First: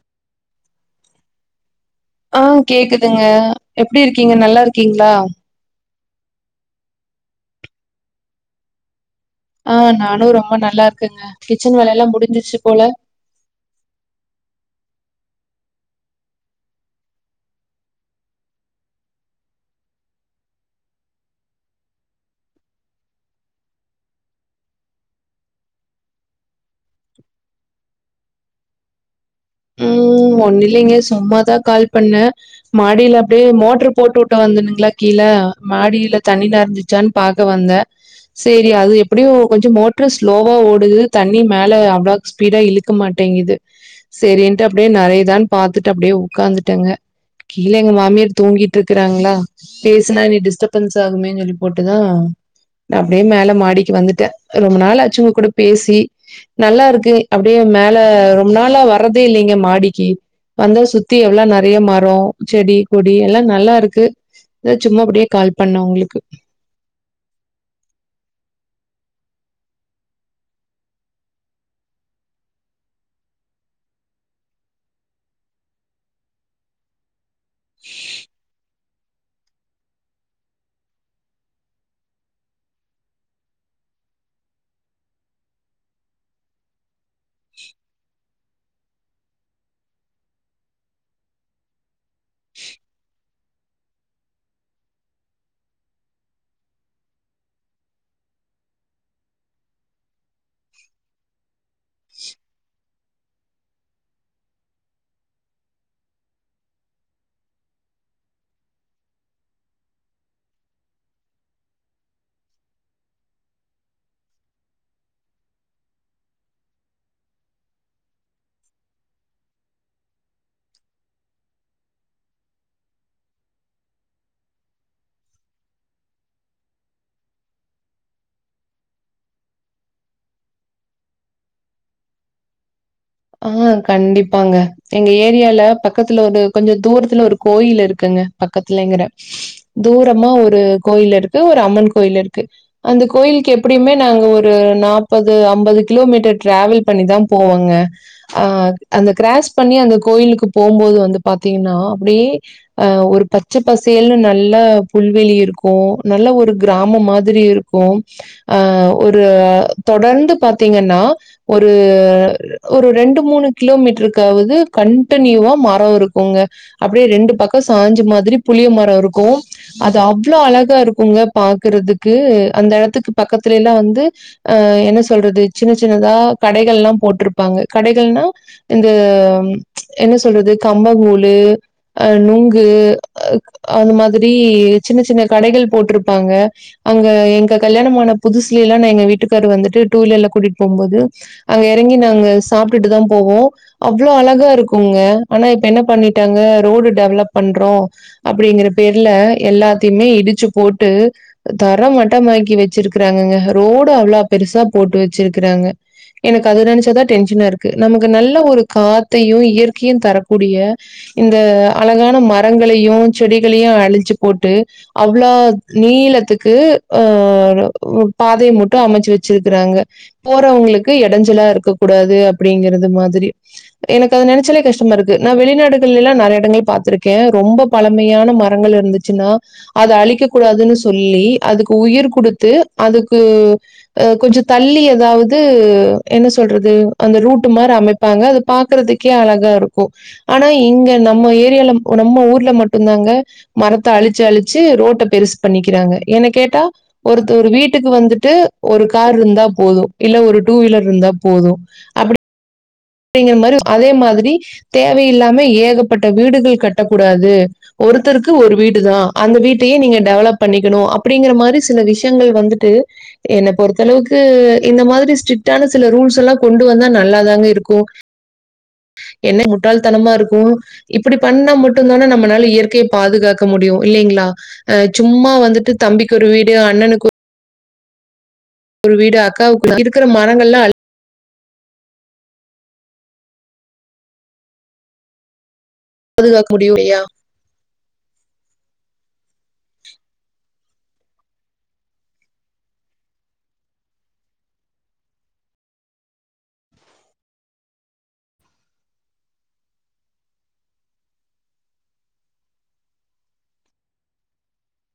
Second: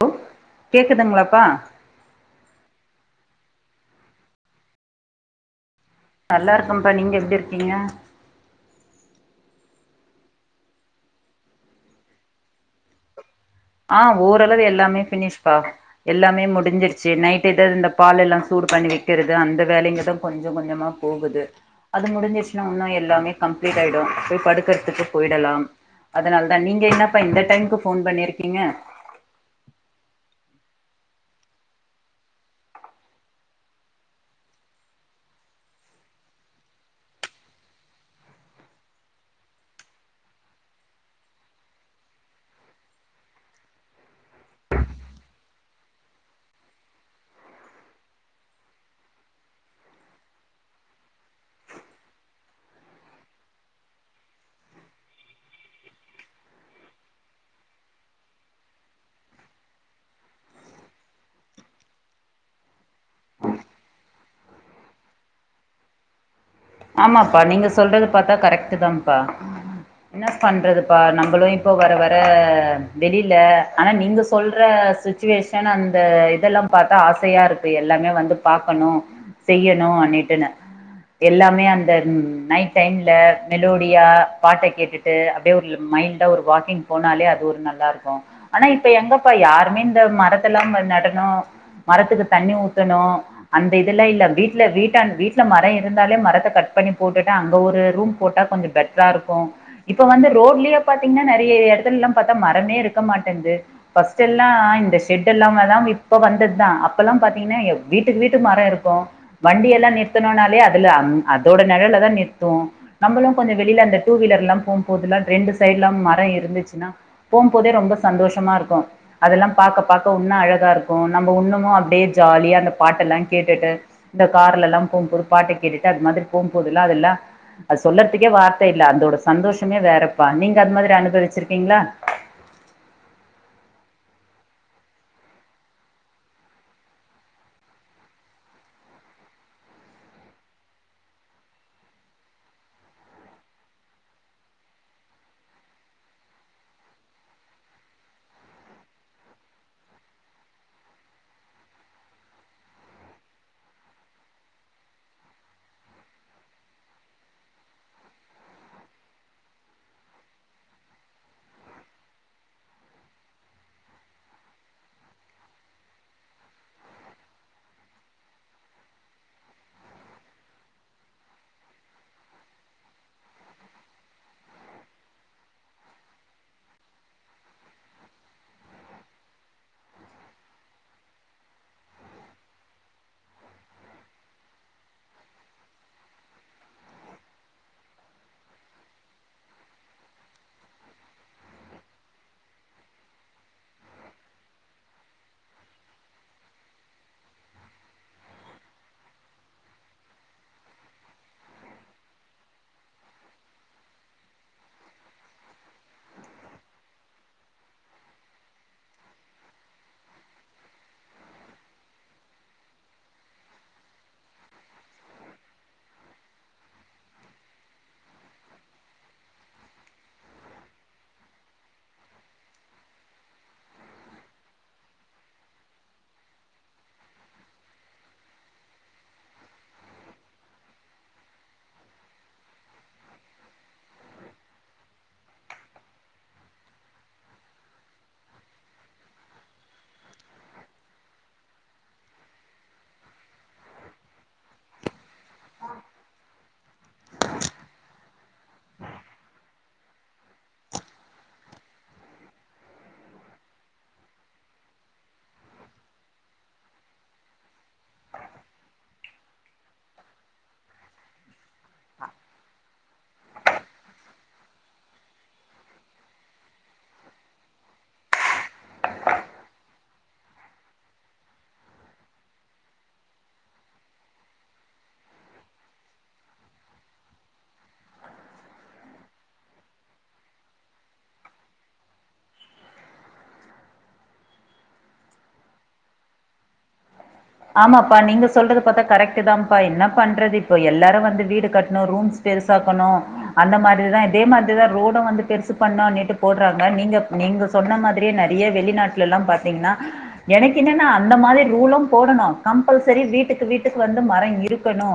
hello கேக்குதுங்களாப்பா ஆ கேக்குதுங்க எப்டி இருக்கீங்க நல்லா இருக்கீங்களா நல்லா இருக்கம்பா நீங்க எப்டி இருக்கீங்க ஆ நானு ரொம்ப நல்லா இருக்கேங்க கிச்சன் வேல எல்லா முடிஞ்சிருச்சு போல ஆ ஓரளவு எல்லாமே ஃபினிஷ்பா எல்லாமே முடிஞ்சிருச்சு நைட் ஏதாது இந்த பால் எல்லா சூடு பண்ணி வைக்கிறது அந்த வேலைங்கதா கொஞ்ச கொஞ்சமா போகுது அது முடிஞ்சிருச்சுனா இன்னு எல்லாமே கம்ப்ளீட் ஆயிடு போய் படுக்கறத்துக்கு போயிடலாம் அதனால தா நீங்க என்னப்பா இந்த டைமுக்கு போன் பண்ணிருக்கீங்க ம் ஒண்ணு இல்லைங்க சும்மாதா கால் பண்ண மாடியில அப்டியே மோட்ரு போட்டு விட்டு வந்தனுங்களா கீழ மாடியில தண்ணி நிரஞ்சிருச் ச்சானு பாக்க வந்த சரி அது எப்படியு கொஞ்ச மோட்ரு ஸ்லோவா ஓடுது தண்ணி மேல அவ்ளாக் ஸ்பீடா இழுக்க மாட்டேங்குது சரின்ட்டு அப்டியே நெறையுதானு பாத்துட்டு அப்டியே உக்காந்துட்டேங்க கீழே எங்க மாமியார் தூங்கிட்டு இருக்கிறாங்ளா பேசுனா அத டிஸ்டர்பன்ஸ் ஆகுமேன் சொல்லி போட்டுதா ந அப்டியே மேல மாடிக்கு வந்துட்டே ரொம்ப நாள் அச்சி உங்க கூட பேசி நல்லாருக்கு அப்டியே மேல ரொம்ப நாளா வர்றதே இல்லைங்க மாடிக்கி வந்தா சுத்தி எவ்ளோ நெறைய மரோ செடி கொடி எல்லா நல்லா இருக்கு அதா சும்மா அப்டியே கால் பண்ண உங்களுக்கு ஆமாப்பா நீங்க சொல்றது பாத்தா கரெக்டு தாம்பா என்ன பண்றதுப்பா நம்பளு இப்போ வர வர வெளில ஆனா நீங்க சொல்ற சுச் சுவேஷன் அந்த இதெல்லாம் பாத்தா ஆசையா இருக்கு எல்லாமே வந்து பாக்கணு செய்யணு அன்னிட்டுனு எல்லா அப்டியே அந்த நைட் டைம்ல மெலோடியா பாட்ட கேட்டுட்டு அப்டியே ஒரு மைல்டா ஒரு வாக்கிங் போனாலே அது ஒரு நல்லா இருக்கும் ஆனா இப்ப எங்கப்பா யாருமே இந்த மரத்த எல்லாம் நடனும் மரத்துக்கு தண்ணி ஊத்தணு அந்த இதல்லஇல்ல வீட்ல வீட்ட வீட்ல மர இருந்தாலே மரத் த்த கட் பண்ணி போட்டுட்டு அங்க ஒரு ரூம் போட்டா கொஞ்ச பெட்ரா இருக்கும் இப்ப வந்து ரோட்லே பாத்தீங்னா நெறைய எடத்துலல்லா பாத்தா மரமே இருக்க மாட்டேங்து ஃபஸ்ட் எல்லா இந்த ஷெட் எல்லாமேதா இப்ப வந்தத்தா அப்ப எல்லாம் பாத்தீங்னா வீட்டுக்கு வீட்டுக் மரொ இருக்கு வண்டி எல்லா நிறத்தணுனாலே அதுல அதோட நெழல்தா நிறுத்துவோ நம்மளும் கொஞ்ச வெளியில அந்த டூ வீலர் எல்லா போகும்போதுல்லா ரெண்டு சைடுலா மர இருந்துச்சுன்னா போம்போதே ரொம்ப சந்தோஷமா இருக்கும் அதெல்லா பாக்கபாக்க உன்னு அழகாருக்கு நம்மோ இன்னமு அப்டியே ஜாலியா அந்த பாட்டெல்லா கேட்டுட்டு இந்த கார்லல்லா போம்போது பாட்ட கேட்டுட்டு அது மாதிரி போகும் போதல்ல அதுல்லா அது சொல்லத்துக்கே வார்த்த இல்ல அந்தோட சந்தோஷமே வேறப்பா நீங்க அது மாதிரி அனுபவிச்சிருக்கீங்ளா ஆ கண்டிப்பாங்க எங்க ஏரியால பக்கத்துல ஒரு கொஞ்ச தூரத்துல ஒரு கோயில் இருக்குங்க பக்கத்துலேங்கிறே தூரமா ஒரு கோயில் இருக்கு ஒரு அம்மன் கோயில் இருக்கு ப அந்த கோயிலுக்கு எப்படியுமே நாங்க ஒரு நாப்பது அம்பது கிலோமீட்டர் ட்ராவல் பண்ணிதா போவோங்க ஆ அந்த கிராஸ் பண்ணி அந்த கோயிலுக்கு போம்போது வந்து பாத்தீங்கன்னா அப்டியே ஆ ஒரு பச்சபசேல்னு நல்லா புல்வெளி இருக்கும் நல்ல ஒரு கிராமம் மாதிரி இருக் கும் அ ஒரு தொடர்ந்து பாத்தீங்கன்னா ஒரு ஒரு ரெண்டு மூணு கிலோ மீட்டருக்காவது கன்டினியூவா மரம் இருக்குங்க அப்டியே ரெண்டு பக்க சாஞ்ச மாதிரி புளிய மர இருக்கும் அது அவ்ளோ அழகா இருக்குங்க பாக்குறதுக்கு அந்த எடத்துக்கு பக்கத்துலல்லா வந்து ஆ என்ன சொல்றது சின்ன சின்னதா கடைகள்லா போட்ருப் பாங்க கடைகள்னா இந்த என்ன சொல்றது கம்பங்கூழு அ நுங்கு அந்த மாதிரி சின்ன சின்ன கடைகள் போட்ருப்பாங்க அங்க எங்க கல்யாணமான புதுசுலல்லா நா எங்க வீட்டுக்கார வந்துட்டு டூ வீலர்ல கூட்டிட் போம்போது அங்க எறங்கி நாங்க சாப்ட்டுட்டு தா போவோ அவ்ளோ அழகா இருக்குங்க ஆனா இப்ப என்ன பண்ணிட்டாங்க ரோடு டெவலப் பண்றோ அப்டிங்ற பேர்ல எல்லாத்தயுமே இடிச்சு போட்டு தர மட்டமாக்கி வச்சிருக்கறாங்கங்க ரோடு அவ்ளோ பெருசா போட்டு வச்சிருக்குறாங்க எனக்கு அத நெனச்சாதா டென்ஷனா இருக்கு நமக்கு நல்ல ஒரு காத்தையு இயற்கையு தரக்கூடிய இந்த அழகான மரங்களையு செடிகளையு அழிச்சு போட்டு அவ்ளோ நீளத்துக்கு ஆ பாதை மட்டு அமச்சு வச்சிருக்கிறாங்க போறவ்ங்களுக்கு எடஞ்சலா இருக்கக்கூடாது அப்டிங்கறது மாதிரி எனக்கு அது நெனைச்சாலே கஷ்டமா இருக்கு நா வெளிநாடுகள்லல்லா நெறைய எடங்கள் பாத்திருக்கே ரொம்ப பழமயான மரங்கள் இருந்து ச்சுனா அத அழிக்க கூடாதுன் சொல்லி அதுக்கு உயிர் குடுத்து அதுக்கு அ கொஞ்ச தள்ளி எதாவது என்ன சொ சொல்றது அந்த ரூட்டு மாரி அமைப்பாங்க அது பாக்குறதுக்கே அழகா இருக்கு ஆனா இங்க நம்ம ஏரியால நம்ம ஊர்ல மட்டுந்தாங்க மரத்த அழிச்சு அழிச்சு ரோட்ட பெருசு பண்ணிக்கிறாங்க ஏன்னு கேட்டா ஒருத்த ஒரு வீட்டுக்கு வந்துட்டு ஒரு கார்ருந்தா போது இல்ல ஒரு டூ வீலர் இருந்தா போது அப்டி ங்கிற மாதிரி அதேமாதிரி தேவையில்லாம ஏகப்பட்ட வீடுகள் கட்டக்கூடாது ஒருத்தருக்கு ஒரு வீடு தா அந்த வீட்டயே நீங்க டெவலப் பண்ணிக்கணு அப்படிங்கற மாரி சில விஷயங்கள் வந்துட்டு என்ன பொறுத்தளவுக்கு இந்த மாதிரி ஸ்ட்ரிட்டான சில ரூல்ஸ் எல்லா கொண்டு வந்தா நல்லாதாங்க இருக்கு கோ என்ன முட்டாள்தனமா இருக்கு இப்படி பண்ணா மட்டும் தானே நம்மளால இயற்கைய பாதுகாக்க முடியு இல்லைங்ளா அ சும்மா வந்துட்டு தம்பிக்கு ஒரு வீடு அண்ணனுக்கு ஒரு வீடு அக்காவுக்கு இருக்கிற மரங்கள்லா அளி பாதுகாக்க முடியு இல்லயா ஆமாப்பா நீங்க சொல்றது பாத்தா கரெக்ட் தாம்பா என்ன பண்றது இப்போ எல்லாரு வந்து வீடு கட்ணௌ ரூம்ஸ் பெருசாக்கணு அந்த மாதிரிதா இதே மாதிரிதா ரோடோ வந்துட்டு பெருசு பண்ணு இன்னிட்டு போட்றாங்க நீங்க நீங்க சொன்ன மாதிரியே நெறைய வெளிநாட்லல்லாம் பாத்தீங்கனா எனக்கு என்னன்ன அந்த மாதிரி ரூலும் போடணு கம்ஃபல்சரி வீட்டுக்கு வீட்டுக்கு வந்து மரோ இருக்கணு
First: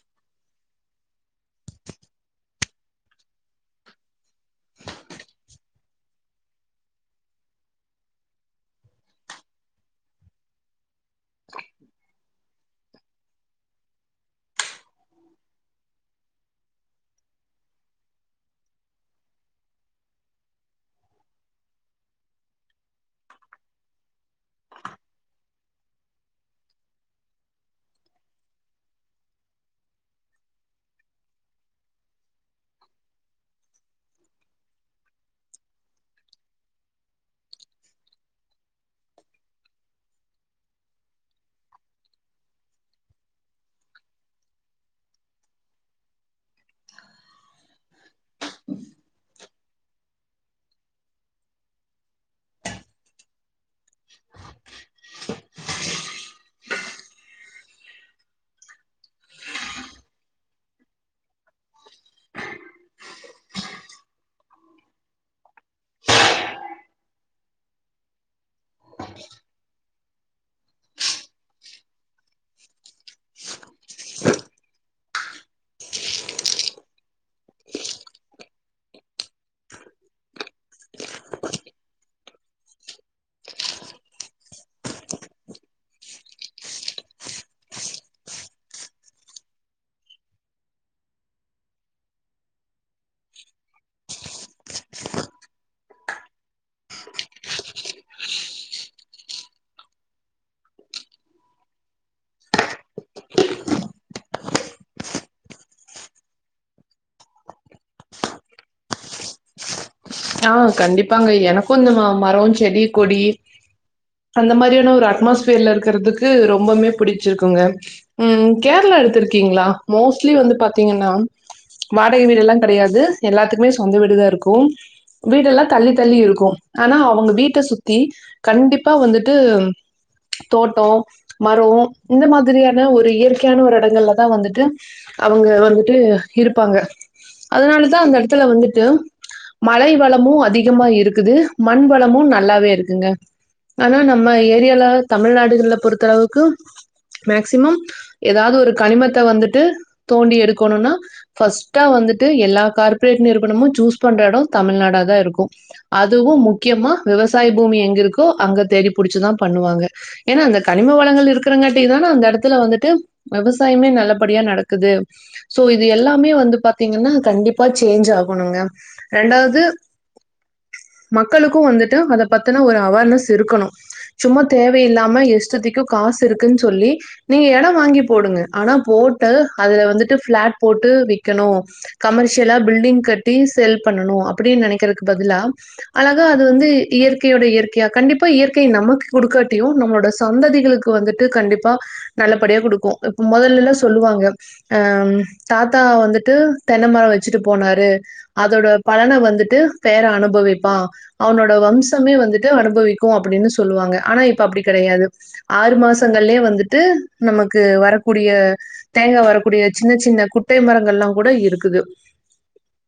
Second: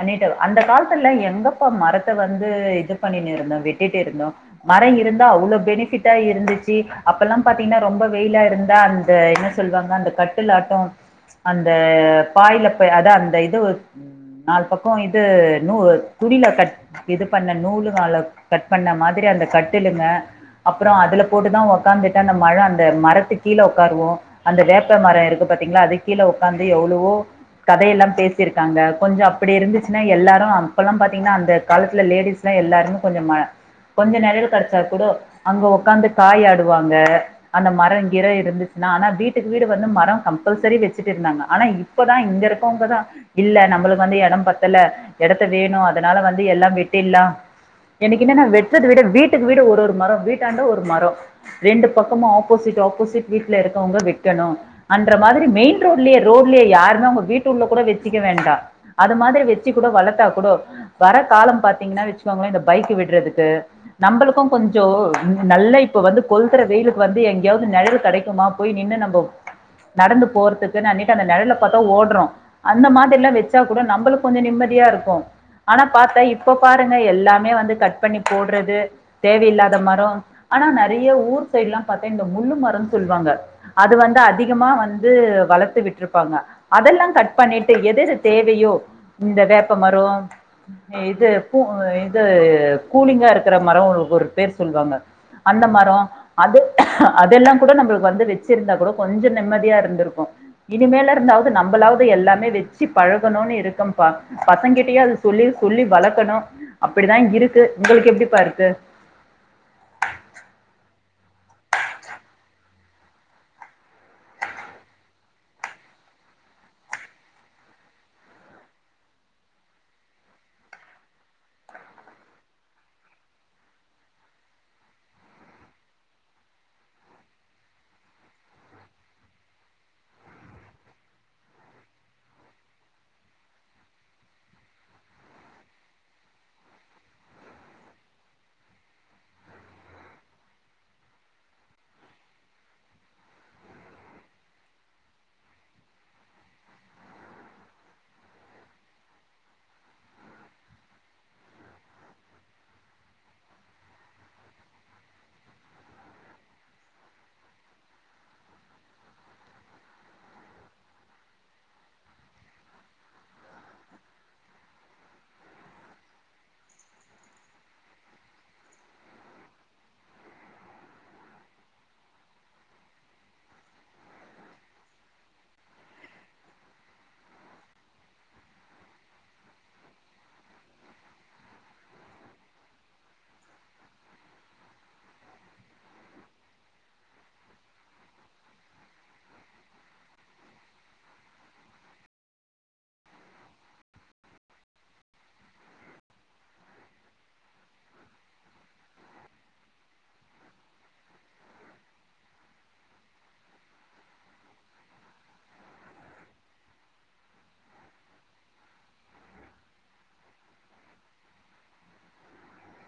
அண்ணிட்ட அந்த காலத்துல எங்கப்பா மரத்த வந்து இது பண்ணினுன்னு இருந்தோ வெட்டிட்டு இருந்தோ மரோ இருந்தா அவ்ளோ ஃபெனிபிட்டா இருந்துச்சி அப்பல்லா பாத்தீங்கன்னா ரொம்ப வெயிலா இருந்தா அந்த என்ன சொ சொல்லுவாங்க அந்த கட்டிலாட்டோ அந்த பாய்ல ப அதா அந்த இது நால் பக்கோ இது நூ துணில கட் இது பண்ண நூலுகள கட் பண்ணா மாதிரி அந்த கட்டிலுங்க அப்பறோ அதுல போட்டுதா ஒக்காந்துட்டு அந்த மழ அந்த மரத்துக் கீழ ஒக்காருவோ அந்த வேப்ப மரோ இருக்கு பாத்தீங்ளா அதுக் கீழ ஒக்காந்து எவ்ளவோ கதையெல்லா பேசியிருக்காங்க கொஞ்சோ அப்டி இருந்துச்சுன்னா எல்லாரு அப்பல்லா பாத்தீங்கன்னா அந்த காலத்துல லேடிஸ் எல்லாருமே கொஞ்சோ ம கொஞ்சோ நெழல் கெடச்சா கூடோ அங்க ஒக்காந்து காய் ஆடுவாங்க அந்த மரம் கீரே இருந்துச்சுன்னா ஆனா வீட்டுக்கு வீடு வந்து மரோ கம்பல்சரி வெச் ட்டு இருந்தாங்க ஆனா இப்பதா இங்க இருக்கவங்கதா இல்ல நம்மளுக்கு வந்து எடம் பத்தல எடத்த எடத்த வேணு அதனால வந்து எல்லா வெட்டில்லா எனக்கு என்னன்னா வெட்றது விட வீட்டுக்கு வீடு ஒரு ஒரு மரோ வீட் டாண்ட ஒரு மரோ ரெண்டு பக்கமு ஆப்போசிட் ஆப்போசிட் வீட்டல இருக்கவங்க வெக்கணு அந்தமாதிரி மெயின் ரோட்லயே ரோட் உள்ளயேயாருமே உங்க வீட்டு உள்ள கூடோ வெச்சிக்க வேண்டா அது மாதிரி வெச்சி கூடோ வளத்தா கூடோ வர காலம் பாத்தீங்கன்னா வெச்சுக்கோங்களே இந்த பைக் விட்றதுக்கு நம்பளுக்கு கொஞ்சோ நல்லா இப்ப வந்து கொளுத்துற வெயிலுக்கு வந்து எங்கியாது வந்து நிழலு கெடைக்குமா போயா நின்னு நம்மோ நடந்து போறதுக்கு அன்னிட்டு அந்த நெழல பாத்தா ஓட்றோ அந்த மாதிரிலா வெச்சா கூடோ நம்மளுக்கு கொஞ்சோ நிம்மதியா இருக்கு ஆனா பாத்தா இப்ப பாருங்க எல்லாமே வந்து கட் பண்ணி போட்றது தேவையில்லாத மரொ ஆனா நெறைய ஊர் சைட்லா பாத்தா இந்த முள்ளு மரோனு சொல்வாங்க அது வந்து அதிகமா வந்து வளத் த்து விட்டுருப்பாங்க அதெல்லா கட் பண்ணிட்டு எதெது தேவையோ இந்த வேப்ப மரோ இது பூ இது கூலிங்கா இருக்கற மரோ ஒரு பேர் சொல்வாங்க அந்த மரோ அது அதெல்லாங் கூடோ நம்மளுக்கு வந்து வெச்சிருந்தா கூடோ கொஞ்சோ நிம்மதியா இருந்திருக்கு இனிமேல இருந்தாவது நம்மளாது எல்லாமே வெச்சி பழகணுனு இருக்கம்பா பசங்கிட்டயோ அது சொல்லி சொல்லி வளக்கணு அப்படிதா இருக்கு உங்களுக்கு எப்டிப்பா இருக்கு ஆ கண்டிப்பாங்க எனக்கு இந்த மரோ செடி கொடி அந்த மாரியான ஒரு அட்மாஸ்பியர்ல இருக்கறதுக்கு ரொம்பமே புடிச்சிருக்குங்க ம் கேரளா எடுத்திருக்கீங்களா மோஸ்ட்லி வந்து பாத்தீங்கன்னா வாடகை வீடுடெல்லா கெடையாது எல்லாத்துக்குமே சொந்த வீடுதா இருக்கும் வீடெல்லா தள்ளி தள்ளி இருக்கு ஆனா அவங்க வீட்ட சுத்தி கண்டிப்பா வந்துட்டு தோட்டோ மரோ இந்த மாதிரியான ஒரு இயற்கையான ஒரு இடங்கள்ல தா வந்துட்டு அவுங்க வந்துட்டு இருப்பாங்க அதனாலதா அந்த எடத்துல வந்துட்டு மழை வளமு அதிகமா இருக்குது மண் வளமு நல்லாவே இருக்குங்க ஆனா நம்ம ஏரியால தமிழ்நாடுகள்ல பொறுத்தளவுக்கு மேக்சிமம் ஏதாது ஒரு கனிமத்த வந்துட்டு தோண்டி எடுக்கோனுனா ஃபர்ஸ்ட்டா வந்துட்டு எல்லா கார்ப்பரேட் நிறுவனமும் சூஸ் பண்ற எட தமிழ்நாடா தா இருக்கு அதுவு முக்கியமா விவசாய பூமி எங்க இருக்கோ அங்க தேடி புடிச்சுதா பண்ணுவாங்க ஏன்னா அந்த கனிம வளங்கள் இருக்கிறங்கட்டி தான அந்த எடத்துல வந்துட்டு வெவசாயமே நல்லபடியா நடக்குது சோ இது எல்லாமே வந்து பாத்தீங்கனா கண்டிப்பா சேஞ்ச் ஆகணுங்க ரெண்டாவது மக்களுக்கு வந்துட்டு அதபத்தினா ஒரு அவார்னஸ் இருக்கணு சும்மா தேவையில்லாம இஸ்டதிக்கு காசு இருக்குன்னு சொல்லி நீங்க எடம் வாங்கி போடுங்க ஆனா போட்டு அதுல வந்துட்டு பிளாட் போட்டு விக்கணு கமர்ஷிலா பில்டிங் கட்டி சேல் பண்ணணு அப்டினு நெனைகறதுக்கு பதிலா அழகா அது வந்து இயற்கையோட இயற்கையா கண்டிப்பா இயற்கை நமக்கு குடுக்காட்டியு நம்மளோட சந்ததிகளுக் வந்துட்டு கண்டிப்பா நல்லபடியா குடுக்கு இப்ப மொதலல்லா சொல்லுவாங்க அஹ் தாத்தா வந்துட்டு தென்னமரோ வச்சுட்டு போனாரு அதோட பலன வந்துட்டு பேர அனுபவிப்பா அவனோட வம்சமே வந்துட்டு அனுபவிக்கு அப்டின்னு சொல்லுவாங்க ஆனா இப்ப அப்டி கெடையாது ஆறு மாசங்கள்லே வந்துட்டு நமக்கு வரக்குடிய தேங்க வரக்குடிய சின்ன சின்ன குட்டை மரங்கல்லா கூட இருக்குது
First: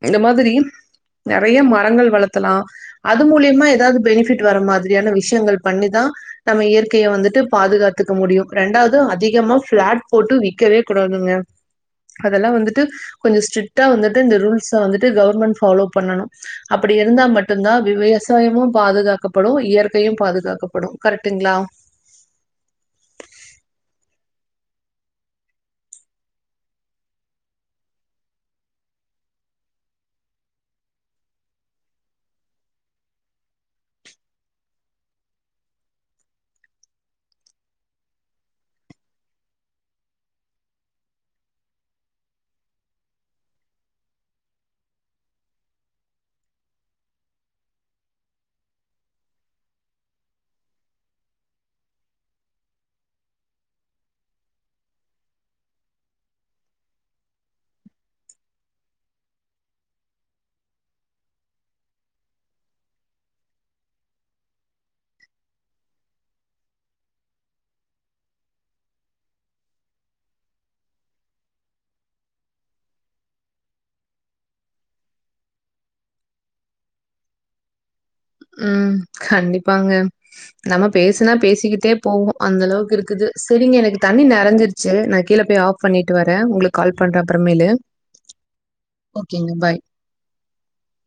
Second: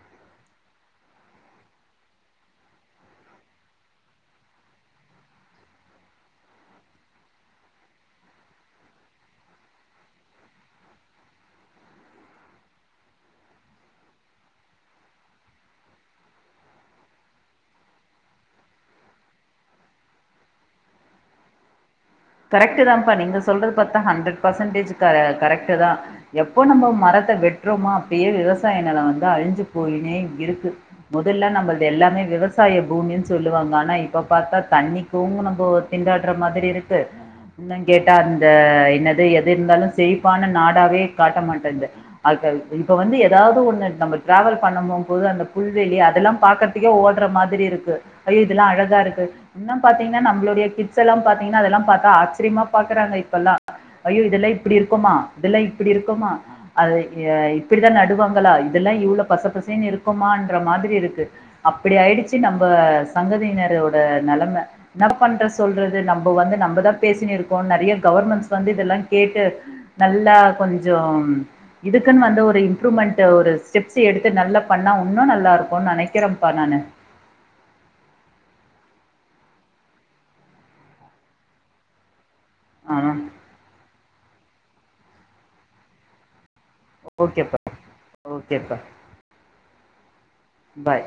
இந்த மாதிரி நெறைய மரங்கள் வளத்தலா அது மூலியமா ஏதாவது பெனிஃபிட் வர மாதிரியான விஷ்யங்கள் பண்ணிதா நம்ம இயற்கைய வந்துட்டு பாதுகாத்துக்க முடியு ரெண்டாது அதிகமா பிளாட் போட்டு விக்கவே குடாதுங்க அதெல்லா வந்துட்டு கொஞ்ச ஸ்ட்ரிட்டா வந்துட்டு இந்த ரூல்ஸ் வந்துட்டு கவர்மெண்ட் ஃபாலோ பண்ணனு அப்டி இருந்தா மட்டுந்தா வி விவசாயமு பாதுகாக்கப்படு இயற்கையு பாதுகாக்கப்படு கரெக்ட்டுங்ளா கரெக்ட் தான்ப்பா நீங்க சொல்றது பாத்தா ஹண்ட்ரட் பர்சன்டேஜ் க கரெக்ட்டு தா எப்போ நம்ம மரத்த வெட்றோமோ அப்டியே விவசாய நில வந்து அழிஞ்சு போயினே இருக்கு மொதல்ல நம்ள்து எல்லாமே விவசாய பூமின்னு சொல்லுவாங்க ஆனா இப்ப பாத்தா தண்ணிக் தூங்க நம்போ திண்டாடுற மாதிரி இருக்கு இன்னுங் கேட்டா அந்த என்னது எது இருந்தாலு செழிப்பான நாடாவே காட்ட மாட்டேன்து அதத் இப்ப வந்து ஏதாவது ஒண்ணு நம்ம டிராவல் பண்ணும் போது அந்த புல்வெளி அதெல்லா பாக்கரத் திக்கே ஓடுற மாதிரி இருக்கு ஐயோ இதெல்லா அழகா இருக்கு இன்னு பாத்தீங்ன்னா நம்மளுடைய கிட்ஸ் எல்லா பாத்தீங்கன்னா அதெல்லா பாத்தா ஆச்சிரியமா பாக்குறாங்க இப்பல்லா ஐயோ இதெல்லா இப்டி இருக்குமா இதெல்லா இப்டி இருக்குமா அது இப்பிடிதா நடுவாங்களா இதெல்லா இவ்ளோ பச பசென்னு இருக்குமன்ற மாதிரி இருக்கு அப்டி ஆயிடுச்சு நம்ப சங்கதியினரோட நெலம என்னபண்ற சொல்றது நப்ப வந்து நம்மதா பேசினி இருக்கோ நெறைய கவர்மென்ஸ் வந்து இதெல்லா கேட்டு நல்லா கொஞ்சொம் இதுக்குன்னு வந்து ஒரு இம்ப்ரூவ்மெண்ட் ஒரு ஸ்டெப்ஸ் எடுத்து நல்லா பண்ணா உன்னு நல்லா இருக்கு நெனைக்றப்பா நானு ம் கண்டிபாங்க நம்ம பேசனா பேசிக்கிட்டே போவோ அந்த அளவுக்கு ஆ இருக்குது செரிங்க எனக்கு தண்ணி நெறச்சிருச்சு நா கீழே போய் ஆஃப் பண்ணிட்டு வரே உங்ளுக் கால் பண்ற ஓகேப்பா அப்பறமேலு ஓகேப்பா ஓகேங்க பாய் பாய்